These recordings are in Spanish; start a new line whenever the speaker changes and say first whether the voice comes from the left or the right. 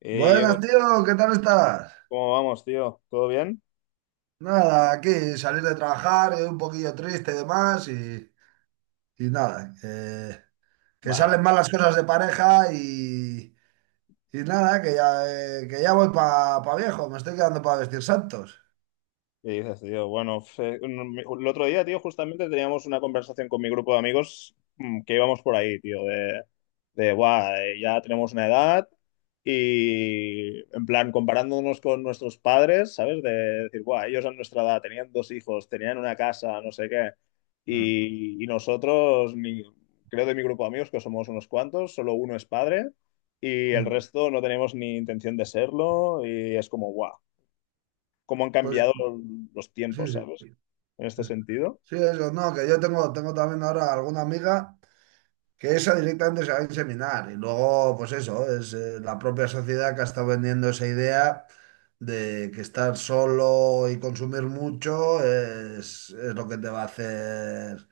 left: Hey, Diego,
right: Buenas,
left: tío,
right: tío, ¿qué tal estás?
left: ¿cómo vamos, tío? ¿Todo bien?
right: Nada, aquí salir de trabajar, un poquillo triste y demás, y nada, que
left: Bueno,
right: salen mal las cosas de pareja y nada, que ya voy para viejo, me estoy quedando para vestir santos.
left: ¿y dices, tío? Bueno, el otro día, tío, justamente teníamos una conversación con mi grupo de amigos, que íbamos por ahí, tío, de, "Buah, ya tenemos una edad y, en plan, comparándonos con nuestros padres, ¿sabes? De decir, guau, ellos a nuestra edad tenían dos hijos, tenían una casa, no sé qué,
right: Mm,
left: y, nosotros, creo de mi grupo de amigos, que somos unos cuantos, solo uno es padre. Y el
right: mm.
left: resto no tenemos ni intención de serlo y es como, guau, cómo han
right: Pues
left: cambiado los tiempos,
right: sí,
left: ¿sabes?
right: sí,
left: En
right: sí,
left: este sentido.
right: sí, eso, no, que yo tengo también ahora alguna amiga, que esa directamente se va a inseminar. Y luego, pues eso, es la propia sociedad que ha estado vendiendo esa idea de que estar solo y consumir mucho es lo que te va a hacer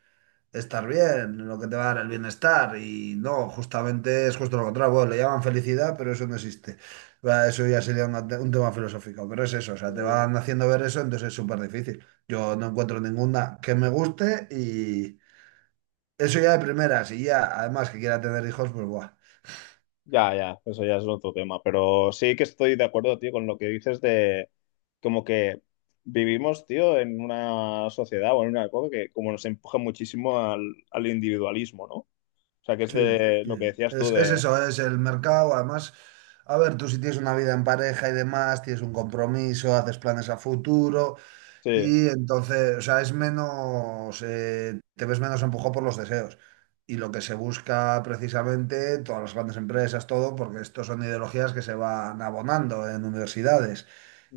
right: estar bien, lo que te va a dar el bienestar. Y no, justamente es justo lo contrario. Bueno, le llaman felicidad, pero eso no existe. Va, eso ya sería un tema filosófico, pero es eso, o sea, te
left: Eh,
right: van haciendo ver eso, entonces es súper difícil. Yo no encuentro ninguna que me guste eso ya de primeras, y ya, además que quiera tener hijos, pues buah.
left: Ya, ya, eso ya es otro tema, pero sí que estoy de acuerdo, tío, con lo que dices de como que vivimos, tío, en una sociedad o en una época que como nos empuja muchísimo al, al individualismo, ¿no? O sea, que es
right: Sí,
left: de lo que
right: sí.
left: decías tú
right: Es
left: de,
right: eso, es el mercado. Además, a ver, tú si tienes una vida en pareja y demás, tienes un compromiso, haces planes a futuro,
left: sí,
right: y entonces, o sea, te ves menos empujado por los deseos. Y lo que se busca precisamente, todas las grandes empresas, todo, porque estos son ideologías que se van abonando en universidades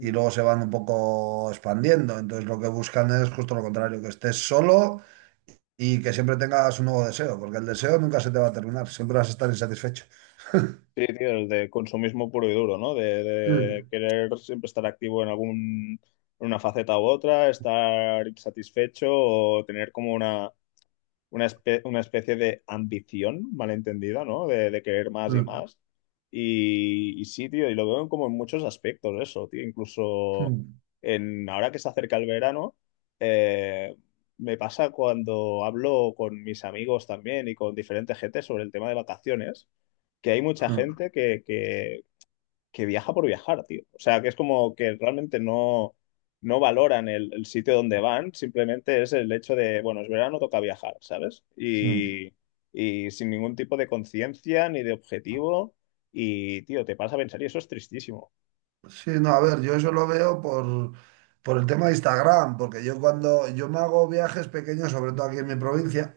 right: y luego se van un poco expandiendo. Entonces, lo que buscan es justo lo contrario, que estés solo. Y que siempre tengas un nuevo deseo, porque el deseo nunca se te va a terminar, siempre vas a estar insatisfecho.
left: Sí, tío, el de consumismo puro y duro, ¿no? De
right: Mm,
left: querer siempre estar activo en algún, en una faceta u otra, estar insatisfecho o tener como una especie de ambición malentendida, ¿no? De querer más y
right: mm,
left: más. Y, sí, tío, y lo veo como en muchos aspectos eso, tío. Incluso
right: mm,
left: en, ahora que se acerca el verano, eh, me pasa cuando hablo con mis amigos también y con diferente gente sobre el tema de vacaciones, que hay mucha
right: mm,
left: gente que, que viaja por viajar, tío. O sea, que es como que realmente no, no valoran el sitio donde van, simplemente es el hecho de, bueno, es verano, toca viajar, ¿sabes?
right: mm.
left: Y sin ningún tipo de conciencia ni de objetivo. Y, tío, te pasa a pensar y eso es tristísimo.
right: Sí, no, a ver, yo eso lo veo por el tema de Instagram, porque yo cuando yo me hago viajes pequeños, sobre todo aquí en mi provincia.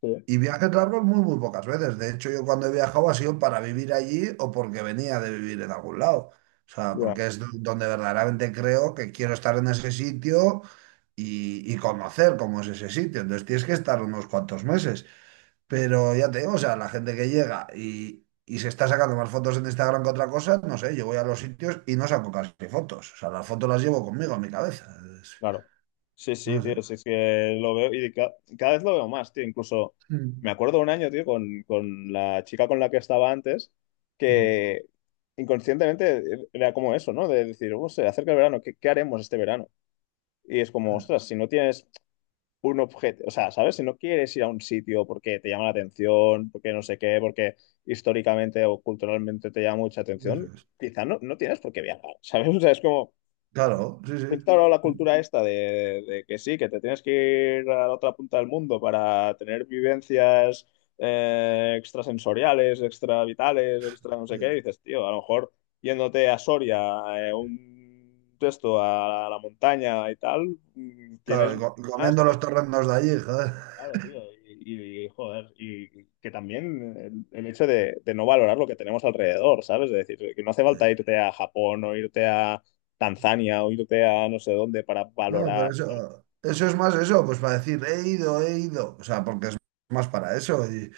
left: Sí,
right: Y viajes largos muy, muy pocas veces. De hecho, yo cuando he viajado ha sido para vivir allí o porque venía de vivir en algún lado. O sea,
left: ya.
right: porque es donde verdaderamente creo que quiero estar en ese sitio y conocer cómo es ese sitio. Entonces tienes que estar unos cuantos meses. Pero ya te digo, o sea, la gente que llega y se está sacando más fotos en Instagram que otra cosa, no sé, yo voy a los sitios y no saco casi fotos. O sea, las fotos las llevo conmigo en mi cabeza. Es-
left: Claro. Sí, sí,
right: No sé.
left: tío, sí, es que lo veo y cada vez lo veo más, tío. Incluso
right: Mm.
left: me acuerdo un año, tío, con la chica con la que estaba antes,
right: Mm.
left: que inconscientemente era como eso, ¿no? De decir, "Oh, se acerca el verano, ¿qué haremos este verano?". Y es como, ostras, si no tienes un objeto, o sea, ¿sabes? Si no quieres ir a un sitio porque te llama la atención, porque no sé qué, porque históricamente o culturalmente te llama mucha
right: Eso
left: atención,
right: es.
left: quizá no, no tienes por qué viajar, ¿sabes? O sea, es como
right: Claro, sí, sí.
left: instaurado la
right: Mm.
left: cultura esta de que sí, que te tienes que ir a la otra punta del mundo para tener vivencias, extrasensoriales, extravitales, extra no sé qué, y
right: Sí.
left: dices, tío, a lo mejor yéndote a Soria, un texto a la montaña y tal, mm, tienes
right: Claro, y
left: más
right: comiendo
left: que...
right: los torrendos de allí, joder.
left: Claro, tío, y, joder, y que también el hecho de no valorar lo que tenemos alrededor, ¿sabes? Es decir, que no hace
right: Sí.
left: falta irte a Japón o irte a Tanzania o irte a no sé dónde para
right: No, pero
left: valorar.
right: eso, es más eso, pues para decir, he ido, he ido. O sea, porque es más para eso. Y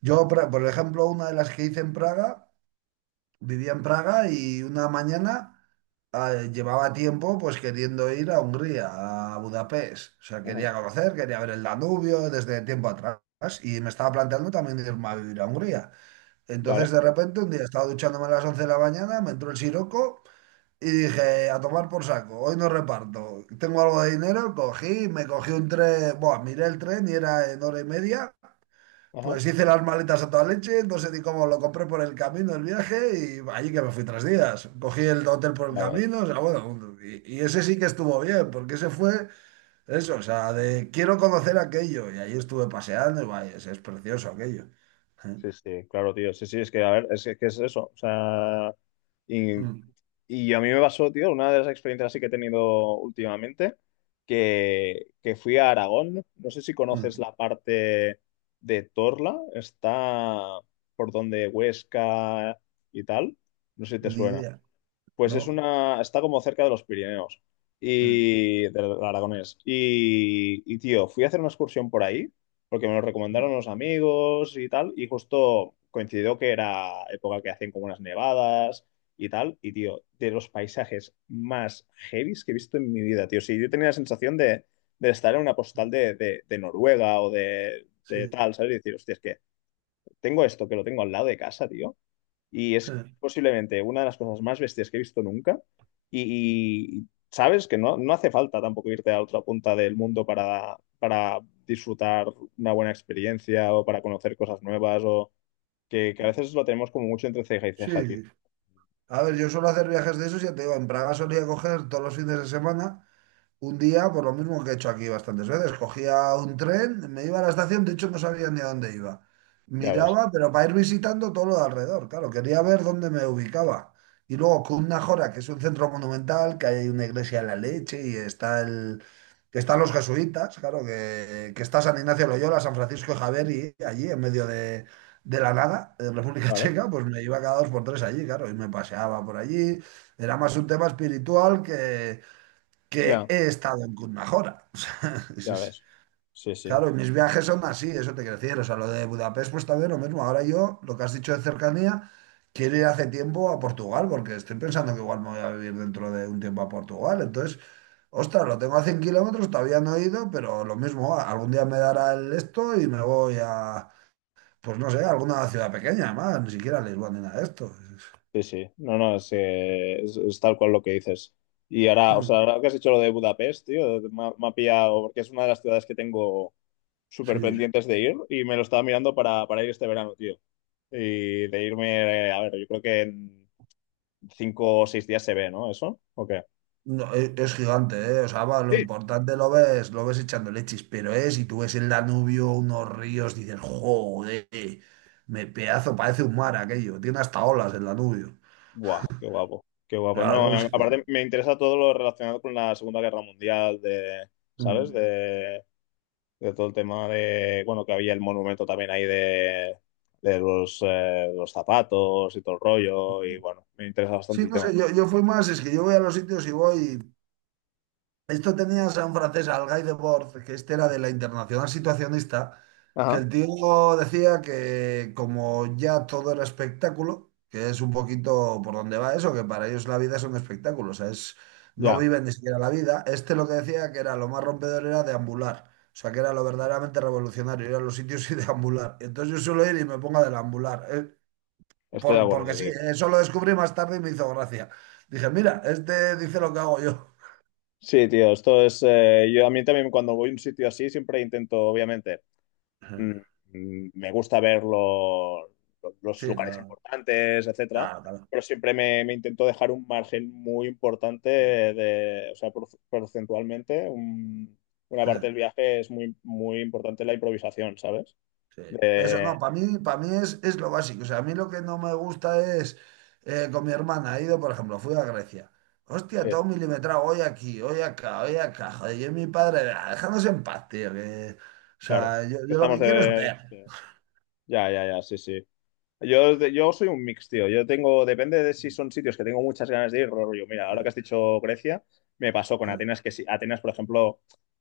right: yo, por ejemplo, una de las que hice en Praga, vivía en Praga y una mañana llevaba tiempo pues queriendo ir a Hungría, a Budapest. O sea,
left: Ajá,
right: quería conocer, quería ver el Danubio desde tiempo atrás. Y me estaba planteando también irme a vivir a Hungría.
left: vale,
right: Entonces, de repente, un día estaba duchándome a las 11 de la mañana, me entró el siroco. Y dije, a tomar por saco, hoy no reparto. Tengo algo de dinero, cogí, me cogí un tren, bueno, miré el tren y era en hora y media.
left: ajá,
right: Pues hice las maletas a toda leche, no sé ni cómo lo compré por el camino, el viaje, y allí que me fui 3 días. Cogí el hotel por el
left: ya ves.
right: camino, o sea, bueno, y ese sí que estuvo bien, porque ese fue eso, o sea, de quiero conocer aquello, y ahí estuve paseando, y vaya, es precioso aquello. Eh,
left: Sí, sí, claro, tío, sí, sí, es que, a ver, es que es eso, o sea, y...
right: mm,
left: Y a mí me pasó, tío, una de las experiencias así que he tenido últimamente, que fui a Aragón. No sé si conoces
right: mm.
left: la parte de Torla, está por donde Huesca y tal. No sé si te
right: Ni
left: suena.
right: idea,
left: Pues es
right: ¿no?
left: una, está como cerca de los Pirineos
right: Eh,
left: y del Aragonés. Y, tío, fui a hacer una excursión por ahí porque me lo recomendaron
right: mm,
left: unos amigos y tal. Y justo coincidió que era época que hacían como unas nevadas y tal. Y, tío, de los paisajes más heavies que he visto en mi vida, tío. Sí, yo tenía la sensación de estar en una postal de, de Noruega o
right: Sí,
left: de tal, ¿sabes? Y decir, hostia, es que tengo esto que lo tengo al lado de casa, tío, y es
right: eh,
left: posiblemente una de las cosas más bestias que he visto nunca. Y sabes que no, no hace falta tampoco irte a otra punta del mundo para disfrutar una buena experiencia o para conocer cosas nuevas o que a veces lo tenemos como mucho entre ceja y
right: sí.
left: ceja, tío.
right: A ver, yo suelo hacer viajes de esos, ya te digo, en Praga solía coger todos los fines de semana un día, por lo mismo que he hecho aquí bastantes veces, cogía un tren, me iba a la estación, de hecho no sabía ni a dónde iba.
left: Ya ves,
right: Miraba, pero para ir visitando todo lo de alrededor, claro, quería ver dónde me ubicaba. Y luego Cundnajora, que es un centro monumental, que hay una iglesia de la leche y que están los jesuitas, claro, que está San Ignacio de Loyola, San Francisco de Javier y allí en medio de la nada, en República
left: ¿vale?
right: Checa, pues me iba cada dos por tres allí, claro, y me paseaba por allí. Era más un tema espiritual que
left: Ya,
right: he estado en Kunmajora. O sea,
left: ya ves. Sí, sí,
right: claro, y mis viajes son así, eso te quiero decir. O sea, lo de Budapest, pues también lo mismo. Ahora yo, lo que has dicho de cercanía, quiero ir hace tiempo a Portugal, porque estoy pensando que igual me voy a vivir dentro de un tiempo a Portugal. Entonces, ostras, lo tengo a 100 kilómetros, todavía no he ido, pero lo mismo, ah, algún día me dará el esto y me voy a, pues no sé, a alguna ciudad pequeña, más, ni siquiera a Lisboa ni nada de esto.
left: sí, sí. No, no, es, es tal cual lo que dices. Y ahora, o sea,
right: Mm.
left: ahora que has dicho lo de Budapest, tío, me ha pillado, porque es una de las ciudades que tengo súper
right: Sí.
left: pendientes de ir y me lo estaba mirando para ir este verano, tío. Y de irme, a ver, yo creo que en 5 o 6 días se ve, ¿no? ¿Eso? ¿O qué?
right: No, es gigante, ¿eh? O sea, va, lo
left: Sí.
right: importante lo ves echando leches, pero es, si tú ves el Danubio, unos ríos, dices, joder, me pedazo, parece un mar aquello, tiene hasta olas el Danubio.
left: Buah, qué guapo, qué guapo. No,
right: Claro,
left: aparte me interesa todo lo relacionado con la Segunda Guerra Mundial, de, ¿sabes?
right: Mm.
left: De todo el tema de, bueno, que había el monumento también ahí de los zapatos y todo el rollo, y bueno, me interesa
right: Sí,
left: bastante el
right: no
left: tema.
right: sé, yo fui más, es que yo voy a los sitios y voy. Esto tenías a un francés, al Guy Debord, que este era de la Internacional Situacionista, que
left: Ajá,
right: el tío decía que como ya todo era espectáculo, que es un poquito por donde va eso, que para ellos la vida es un espectáculo, o sea, es, no
left: ya,
right: viven ni siquiera la vida. Este lo que decía que era lo más rompedor era deambular, o sea, que era lo verdaderamente revolucionario, ir a los sitios y deambular. Entonces yo suelo ir y me pongo a deambular,
left: estoy de
right: porque
left: acuerdo,
right: sí,
left: tío.
right: eso lo descubrí más tarde y me hizo gracia. Dije, mira, este dice lo que hago yo.
left: Sí, tío, esto es, yo a mí también cuando voy a un sitio así siempre intento, obviamente, mm, me gusta ver los
right: Sí,
left: lugares
right: la...
left: importantes, etcétera,
right: Claro, claro.
left: pero siempre me, me intento dejar un margen muy importante
right: Sí.
left: de, o sea, porcentualmente, una parte
right: Eh,
left: del viaje es muy, muy importante la improvisación, ¿sabes?
right: sí. Eso,
left: De-
right: no, para mí es lo básico. O sea, a mí lo que no me gusta es con mi hermana. He ido, por ejemplo, fui a Grecia. Hostia,
left: sí,
right: todo milimetrado, hoy aquí, hoy acá, hoy acá. Joder, yo y mi padre, "Ah, dejadnos en paz, tío. O
left: claro.
right: sea, yo, lo
left: Estamos
right: que quiero es
left: de,
right: ver."
left: sí. Ya, ya, ya, sí, sí. Yo soy un mix, tío. Yo tengo, depende de si son sitios que tengo muchas ganas de ir, rollo. Mira, ahora que
right: Eh,
left: has dicho Grecia, me pasó con
right: eh,
left: Atenas, que sí, Atenas, por ejemplo,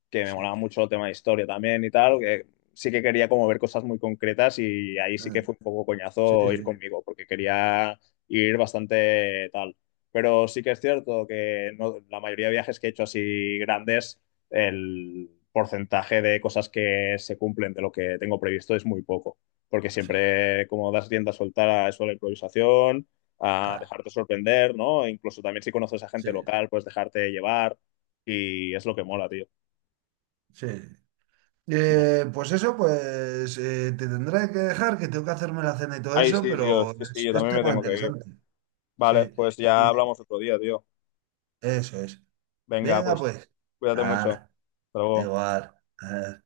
left: que me molaba
right: Sí,
left: mucho el tema de historia también y tal,
right: sí,
left: que sí que quería como ver cosas muy concretas y ahí sí
right: eh,
left: que fue un poco
right: sí,
left: coñazo ir
right: sí,
left: conmigo, porque quería ir bastante tal. Pero sí que es cierto que no- la mayoría de viajes que he hecho así grandes, el porcentaje de cosas que se cumplen de lo que tengo previsto es muy poco porque
right: sí,
left: siempre como das tienda a soltar a eso de la improvisación, a
right: claro,
left: dejarte sorprender, ¿no? E incluso también si conoces a
right: sí,
left: gente local, pues dejarte llevar y es lo que mola, tío.
right: sí. Pues eso, pues te tendré que dejar, que tengo que hacerme la cena y todo
left: Ay,
right: eso,
left: sí, tío,
right: pero
left: sí, sí, yo
right: es
left: también me
right: tema
left: tengo que ir.
right: interesante. Sí,
left: Vale, pues ya hablamos otro día, tío.
right: eso es.
left: Venga,
right: Venga,
left: pues
right: pues.
left: cuídate mucho.
right: Nada,
left: Hasta luego.
right: igual. eh,